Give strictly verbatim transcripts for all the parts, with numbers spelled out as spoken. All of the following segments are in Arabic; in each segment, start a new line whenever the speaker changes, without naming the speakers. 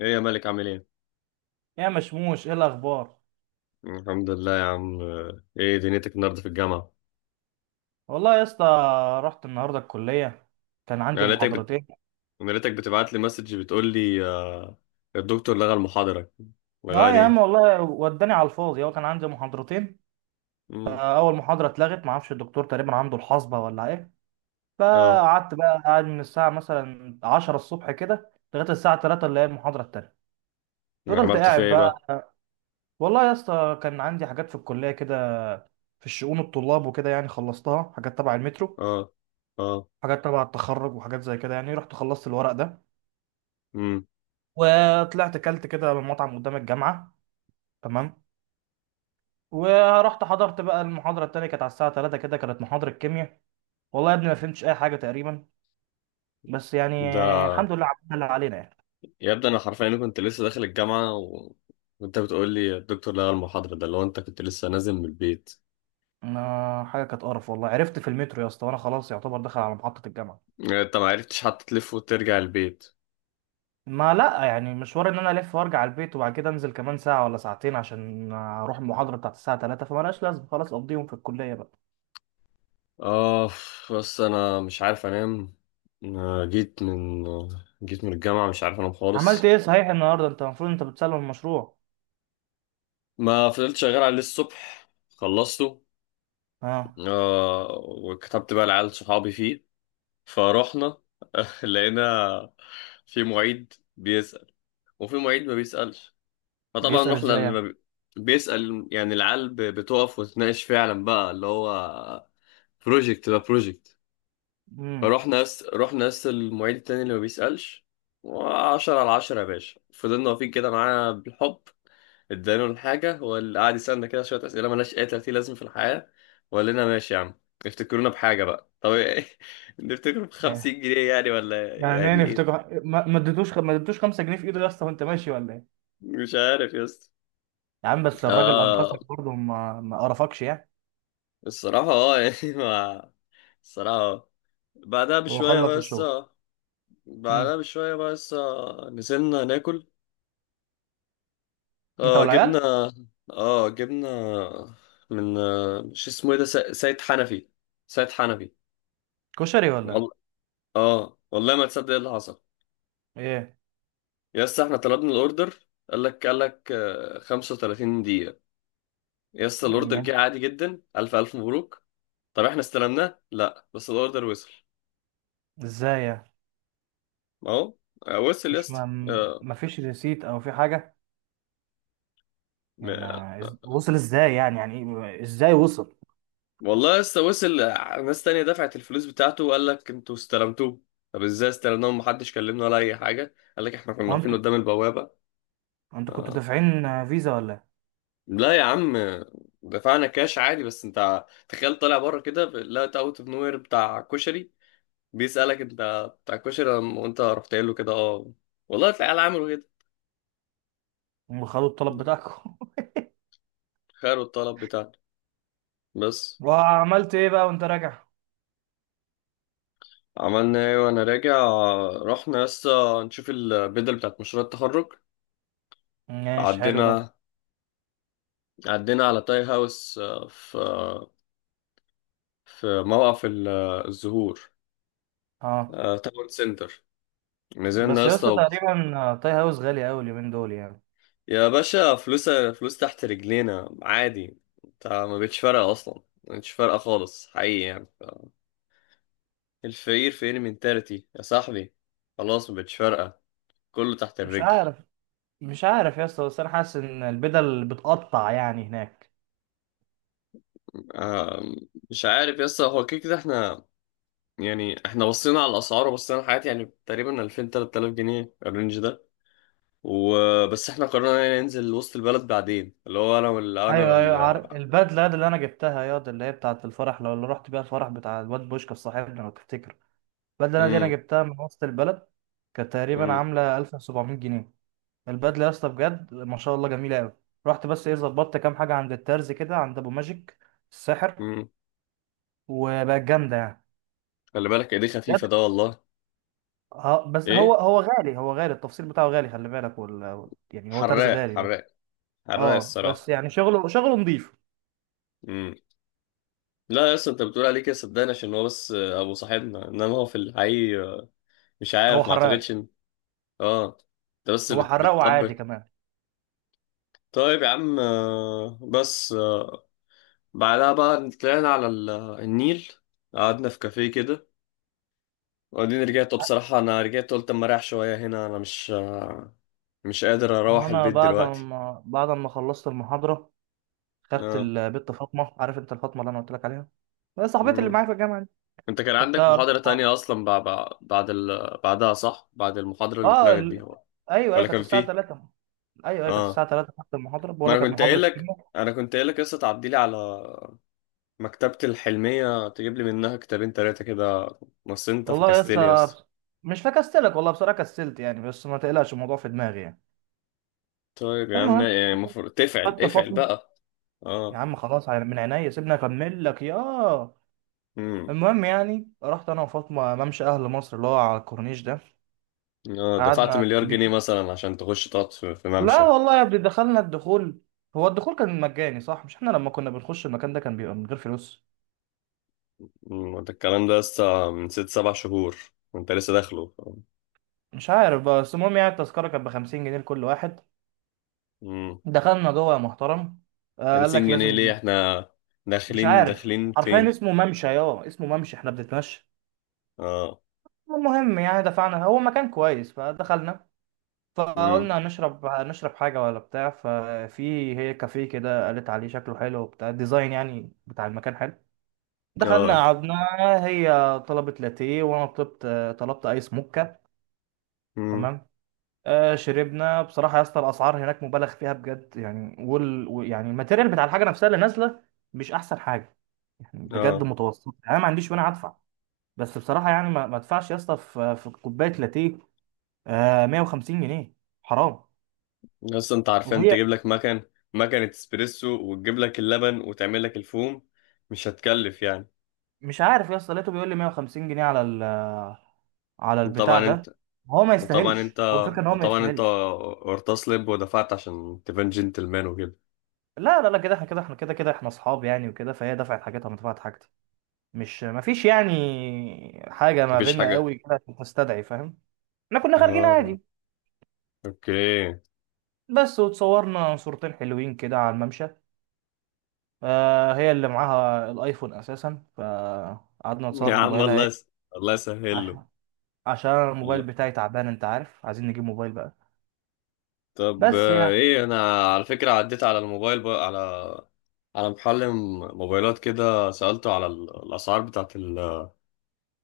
ايه يا مالك عامل ايه؟
يا مشموش ايه الاخبار؟
الحمد لله يا عم. ايه دنيتك النهارده في الجامعة؟
والله يا اسطى، رحت النهارده الكليه، كان عندي
انا لقيتك بت...
محاضرتين.
انا لقيتك بتبعت لي مسج بتقول لي آه، الدكتور لغى المحاضرة.
اه
لغاها
يا عم
ليه؟
والله، وداني على الفاضي. هو كان عندي محاضرتين،
امم
اول محاضره اتلغت، ما اعرفش الدكتور تقريبا عنده الحصبه ولا ايه.
اه.
فقعدت بقى قاعد من الساعه مثلا عشرة الصبح كده لغايه الساعه ثلاثة اللي هي المحاضره التانيه. فضلت
عملت فيها
قاعد
ايه
بقى.
بقى؟
والله يا اسطى كان عندي حاجات في الكليه كده، في الشؤون الطلاب وكده، يعني خلصتها. حاجات تبع المترو،
اه، اه،
حاجات تبع التخرج وحاجات زي كده، يعني رحت خلصت الورق ده
امم
وطلعت اكلت كده من مطعم قدام الجامعه. تمام. ورحت حضرت بقى المحاضره التانية، كانت على الساعه تلاتة كده، كانت محاضره كيمياء. والله يا ابني ما فهمتش اي حاجه تقريبا، بس يعني
ده
الحمد لله عملنا اللي علينا يعني.
يبدو انا حرفيا كنت لسه داخل الجامعة و... وانت بتقول لي الدكتور لغى المحاضرة، ده اللي هو انت كنت لسه نازل من البيت.
ما- حاجه كانت قرف والله، عرفت في المترو يا اسطى وانا خلاص يعتبر داخل على محطه الجامعه.
آه، انت ما عرفتش حتى تلف وترجع البيت.
ما لا يعني مشوار ان انا الف وارجع البيت وبعد كده انزل كمان ساعه ولا ساعتين عشان اروح المحاضره بتاعت الساعه تلاتة، فمالهاش لازمه، خلاص اقضيهم في الكليه بقى.
اه بس انا مش عارف انام. أنا جيت من جيت من الجامعه مش عارف انام
عملت
خالص.
ايه صحيح النهارده؟ انت المفروض انت بتسلم المشروع.
ما فضلت شغال عليه الصبح، خلصته.
اه.
آه، وكتبت بقى لعيال صحابي فيه. فرحنا. لقينا في معيد بيسأل وفي معيد ما بيسألش. فطبعا
بيسأل
رحنا
ازاي
اللي ما
يعني؟
بي- بيسأل، يعني العيال ب- بتقف وتناقش فعلا بقى، اللي هو بروجكت ده بروجكت.
امم
رحنا ناس رحنا ناس المعيد التاني اللي ما بيسألش. وعشرة على عشرة يا باشا، فضلنا واقفين كده معانا بالحب. ادانا الحاجة، هو اللي قعد يسألنا كده شوية أسئلة مالهاش أي تلاتين لازم في الحياة، وقال لنا ماشي يا عم. افتكرونا بحاجة بقى، طب إيه؟ نفتكر بخمسين جنيه يعني، ولا
يعني ايه
يعني ايه.
نفتكر؟ ما ما اديتوش، ما اديتوش خمسة جنيه في ايده يا اسطى وانت ماشي ولا ايه؟
مش عارف يا اسطى.
يا عم بس الراجل
اه،
انقذك برضه، ما ما قرفكش يعني.
الصراحة اه يعني ما الصراحة اه. بعدها
هو
بشوية
خلص
بقى
الشغل؟
لسه
امم
بعدها بشوية بقى لسه نزلنا ناكل.
انت
اه جبنا
والعيال؟
اه جبنا من آه، مش اسمه ايه ده، س- سيد حنفي. سيد حنفي.
كشري ولا
والله اه، والله ما تصدق ايه اللي حصل.
ايه؟
يا اسطى احنا طلبنا الاوردر، قال لك قال لك آه، خمسة وتلاتين دقيقة. يا اسطى
مم،
الاوردر جه
ماشي.
عادي جدا، الف الف مبروك. طب احنا استلمناه؟ لا بس الاوردر وصل.
ازاي يعني؟
ما هو آه، وصل يا
مش
اسطى.
ما ما فيش ريسيت او في حاجه يعني؟
آه،
ما إز- وصل ازاي يعني؟ يعني إيه؟ ازاي وصل؟
والله لسه وصل. ناس تانية دفعت الفلوس بتاعته وقال لك انتوا استلمتوه. طب ازاي استلمناه ومحدش كلمنا ولا اي حاجة؟ قال لك احنا كنا
هو
واقفين
انت،
قدام البوابة.
انت كنتوا
آه.
دافعين فيزا ولا إيه؟
لا يا عم، دفعنا كاش عادي. بس انت تخيل طالع بره كده لقيت اوت اوف نوير بتاع كشري بيسألك انت بتاع كشري لما- وانت رحت قايل له كده اه. والله العيال عملوا كده،
هم خدوا الطلب بتاعكم.
خيروا الطلب بتاعنا بس.
وعملت ايه بقى وانت راجع؟
عملنا ايه وانا راجع؟ رحنا لسه نشوف البدل بتاعت مشروع التخرج.
ماشي، حلو ده.
عدينا. عدينا على تاي هاوس آه، في آه، في موقف ال- آه، الزهور،
اه
آه، تاون سنتر. نزلنا يا
بس يا
اسطى
اسطى
وب-
تقريبا تاي هاوس غالي قوي اليومين دول يعني.
يا باشا فلوس فلوس تحت رجلينا عادي. انت ما بقتش فارقه اصلا، ما بقتش فارقه خالص حقيقي يعني ف- الفقير فقير منتاليتي يا صاحبي. خلاص ما بقتش فارقه، كله تحت
مش
الرجل.
عارف، مش عارف يا اسطى بس انا حاسس ان البدل بتقطع يعني هناك.
آه، مش عارف يا اسطى، هو كده كده احنا، يعني احنا بصينا على الاسعار وبصينا على الحاجات، يعني تقريبا ألفين تلات آلاف جنيه الرينج ده. وبس احنا قررنا يعني ننزل وسط البلد بعدين، اللي هو انا وال انا
ايوه ايوه،
وال.
عارف البدله دي اللي انا جبتها؟ يا دي اللي هي بتاعه الفرح، لو اللي رحت بيها الفرح بتاع الواد بوشكا صاحبنا لو تفتكر. البدله دي انا
امم.
جبتها من وسط البلد، كانت تقريبا
امم.
عامله ألف وسبعمائة جنيه. البدله يا اسطى بجد ما شاء الله جميله قوي. رحت بس ايه، ظبطت كام حاجه عند الترز كده عند ابو ماجيك الساحر،
امم.
وبقت جامده يعني،
خلي بالك ايديه
بجد.
خفيفه ده والله.
اه بس هو،
ايه،
هو غالي، هو غالي التفصيل بتاعه غالي، خلي بالك. وال... يعني هو ترز
حراق
غالي بس.
حراق، حراق
اه بس
الصراحه.
يعني شغله، شغله نظيف.
امم. لا يا اسطى، انت بتقول عليه كده صدقني عشان هو بس ابو صاحبنا، انما هو في الحقيقي مش
هو
عارف، ما اعتقدش
حراق.
ان. اه، انت بس
هو
بت...
حراق وعادي
بتطبل.
كمان.
طيب يا عم، آه، بس آه، بعدها بقى طلعنا على ال- النيل. قعدنا في كافيه كده. وبعدين رجعت بصراحة، أنا رجعت قلت أما أريح شوية هنا، أنا مش مش قادر أروح
وانا
البيت
بعد
دلوقتي.
ما بعد ما خلصت المحاضره، خدت
آه.
البت فاطمه، عارف انت الفاطمه اللي انا قلت لك عليها؟ هي صاحبتي اللي
مم.
معايا في الجامعه دي.
أنت كان عندك
خدتها رحت
محاضرة
مع-
تانية أصلا، بعد بعد ال... بعدها صح؟ بعد المحاضرة اللي
اه
اتلغت دي
ال...
هو،
ايوه ايوه
ولا
كانت
كان
الساعه
فيه؟
تلاتة. ايوه ايوه كانت الساعه
آه.
ثلاثة، خدت المحاضره،
ما
بقول لك
أنا
كانت
كنت
محاضره
قايل لك
كيمياء.
أنا كنت قايل لك لسه تعدي لي على مكتبة الحلمية تجيب لي منها كتابين تلاتة كده، بس أنت
والله يا
فكستلي
اسطى
يس.
بس- مش بكسلك والله، بصراحه كسلت يعني، بس ما تقلقش الموضوع في دماغي يعني.
طيب يا عم،
المهم،
يعني المفروض تفعل
خدت
افعل
فاطمه.
بقى.
يا
آه.
عم خلاص، على- من عينيا، سيبني اكمل لك ياه.
مم.
المهم يعني، رحت انا وفاطمه ممشى اهل مصر اللي هو على الكورنيش ده.
آه، دفعت
قعدنا،
مليار جنيه
مش،
مثلا عشان تخش تقعد في في
لا
ممشى.
والله يا ابني دخلنا. الدخول، هو الدخول كان مجاني صح؟ مش احنا لما كنا بنخش المكان ده كان بيبقى من غير فلوس؟
أمم، ده الكلام ده لسه من ست سبع شهور وانت لسه داخله.
مش عارف بقى، بس المهم يعني التذكره كانت ب خمسين جنيه لكل واحد.
امم.
دخلنا جوه يا محترم. آه قال
50
لك
جنيه ليه؟
لازم.
احنا
مش
داخلين
عارف،
داخلين
حرفيا
فين؟
اسمه ممشى، يا اسمه ممشى احنا بنتمشى.
اه.
المهم يعني دفعنا، هو مكان كويس فدخلنا.
امم.
فقلنا نشرب، نشرب حاجة ولا بتاع. ففي هي كافيه كده قالت عليه شكله حلو وبتاع، ديزاين يعني بتاع المكان حلو. دخلنا
اه.
قعدنا. هي طلبت لاتيه وانا طلبت، طلبت ايس موكا.
امم.
تمام. آه شربنا. بصراحة يا اسطى الاسعار هناك مبالغ فيها بجد يعني. وال و- يعني الماتيريال بتاع الحاجة نفسها اللي نازلة مش احسن حاجة يعني، بجد
اه.
متوسط. انا ما عنديش وانا هدفع، بس بصراحة يعني ما ما ادفعش يا اسطى في في كوباية لاتيه آه مئة وخمسين جنيه. حرام.
لسه انت عارفان
وهي،
تجيب لك مكن مكنة اسبريسو وتجيب لك اللبن وتعمل لك الفوم، مش هتكلف يعني.
مش عارف يا اسطى لقيته بيقول لي مية وخمسين جنيه على ال، على البتاع
وطبعا انت
ده. هو ما
وطبعا انت
يستاهلش، هو الفكره ان هو ما
وطبعا انت
يستاهلش.
ارتسلب ودفعت عشان تبان جنتلمان وكده.
لا لا لا، كده احنا، كده احنا، كده كده احنا اصحاب يعني وكده، فهي دفعت حاجتها وانا دفعت حاجتي. مش ما فيش يعني حاجه ما
مفيش
بيننا
حاجة.
قوي كده عشان تستدعي، فاهم. احنا كنا خارجين
اه.
عادي
اوكي.
بس. وتصورنا صورتين حلوين كده على الممشى. آه هي اللي معاها الايفون اساسا، فقعدنا
يا
نتصور
عم
بموبايلها
الله
ايه،
يس... الله يسهل له.
عشان، عشان الموبايل
الله.
بتاعي تعبان، انت عارف عايزين نجيب موبايل بقى.
طب
بس
آه،
يعني
ايه، انا على فكرة عديت على الموبايل بقى، على على محل م- موبايلات كده، سألته على ال- الاسعار بتاعت ال-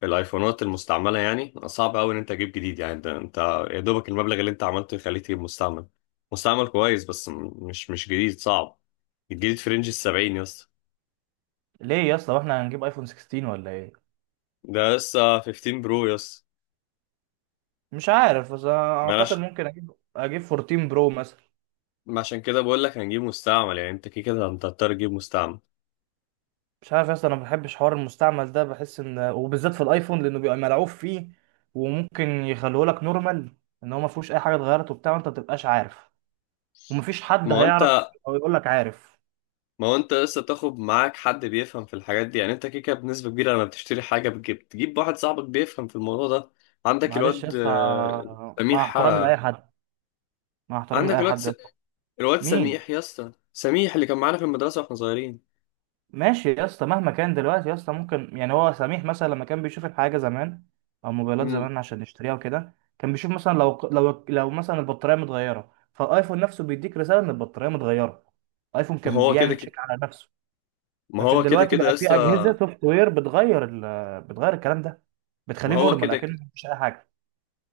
الايفونات المستعملة. يعني صعب قوي ان انت تجيب جديد، يعني ده انت يا دوبك المبلغ اللي انت عملته يخليك تجيب مستعمل. مستعمل كويس بس م- مش مش جديد، صعب. الجديد في رينج السبعين يا اسطى.
ليه يا اسطى، واحنا هنجيب ايفون ستاشر ولا ايه؟
ده لسه خمستاشر برو يا اسطى.
مش عارف بس أنا
ما أنا
اعتقد
عش-
ممكن اجيب، اجيب اربعتاشر برو مثلا.
ما عشان كده بقول لك هنجيب مستعمل، يعني انت كده كده انت هتضطر تجيب مستعمل.
مش عارف يا اسطى، انا ما بحبش حوار المستعمل ده، بحس ان، وبالذات في الايفون لانه بيبقى ملعوب فيه. وممكن يخلوه لك نورمال، ان هو ما فيهوش اي حاجه اتغيرت وبتاع، وانت ما تبقاش عارف، ومفيش حد
ما هو
هيعرف او يقول لك، عارف.
ما هو انت لسه تاخد معاك حد بيفهم في الحاجات دي، يعني انت كده كده بنسبة كبيرة لما بتشتري حاجة بتجيب تجيب واحد صاحبك بيفهم في الموضوع ده. عندك
معلش يا
الواد
اسطى،
آه،
مع
سميح
احترامي لاي
آه،
حد، مع احترامي
عندك
لاي
الواد
حد
س...
يا اسطى.
الواد
مين؟
سميح يا اسطى، سميح اللي كان معانا في المدرسة واحنا صغيرين.
ماشي يا اسطى، مهما كان دلوقتي يا اسطى، ممكن يعني هو سميح مثلا لما كان بيشوف الحاجه زمان او موبايلات
مم.
زمان عشان يشتريها وكده، كان بيشوف مثلا لو لو لو مثلا البطاريه متغيره، فالايفون نفسه بيديك رساله ان البطاريه متغيره. الايفون
ما
كان
هو كده
بيعمل
كده،
تشيك على نفسه.
ما
لكن
هو كده
دلوقتي
كده
بقى
يا
في
اسطى.
اجهزه سوفت وير بتغير ال... بتغير الكلام ده،
ما
بتخليه
هو
نورمال،
كده
لكن
ك-
مفيش اي حاجه.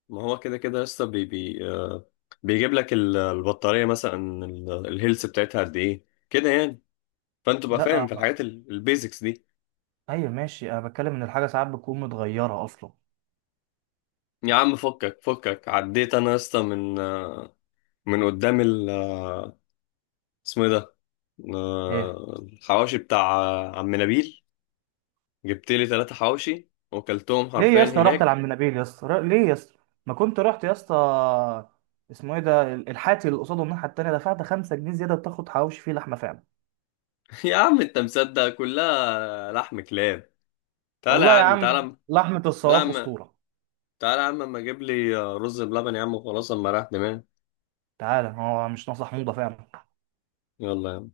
ما هو كده كده يا اسطى، بي... بي... آه، بيجيب لك ال- البطارية مثلا ال- الهيلث بتاعتها قد ايه كده يعني. فانت تبقى
لا،
فاهم في الحاجات البيزكس.
ايوه ماشي، انا بتكلم ان الحاجه ساعات بتكون متغيره اصلا.
يا عم فكك فكك، عديت انا يا اسطى من من قدام ال اسمه ايه ده،
ايه؟
آه، الحواوشي بتاع عم نبيل. جبت لي ثلاثة حواوشي وكلتهم
ليه يا
حرفيا
اسطى رحت
هناك.
لعم نبيل يا اسطى؟ ر- ليه يا اسطى؟ ما كنت رحت يا اسطى اسمه ايه ده، ال- الحاتي اللي قصاده الناحيه التانيه، دفعت خمسة جنيه زياده تاخد حواوشي فيه لحمه فعلا.
يا عم انت مصدق كلها لحم كلاب. تعالى يا
والله يا
عم
عم
تعالى.
لحمه
تعالى يا
الصواف
عم،
اسطوره.
تعالى يا عم اما اجيب لي رز بلبن يا عم وخلاص، اما راح دماغي.
تعالى، هو مش ناصح حموضه فعلا.
يلا يا عم.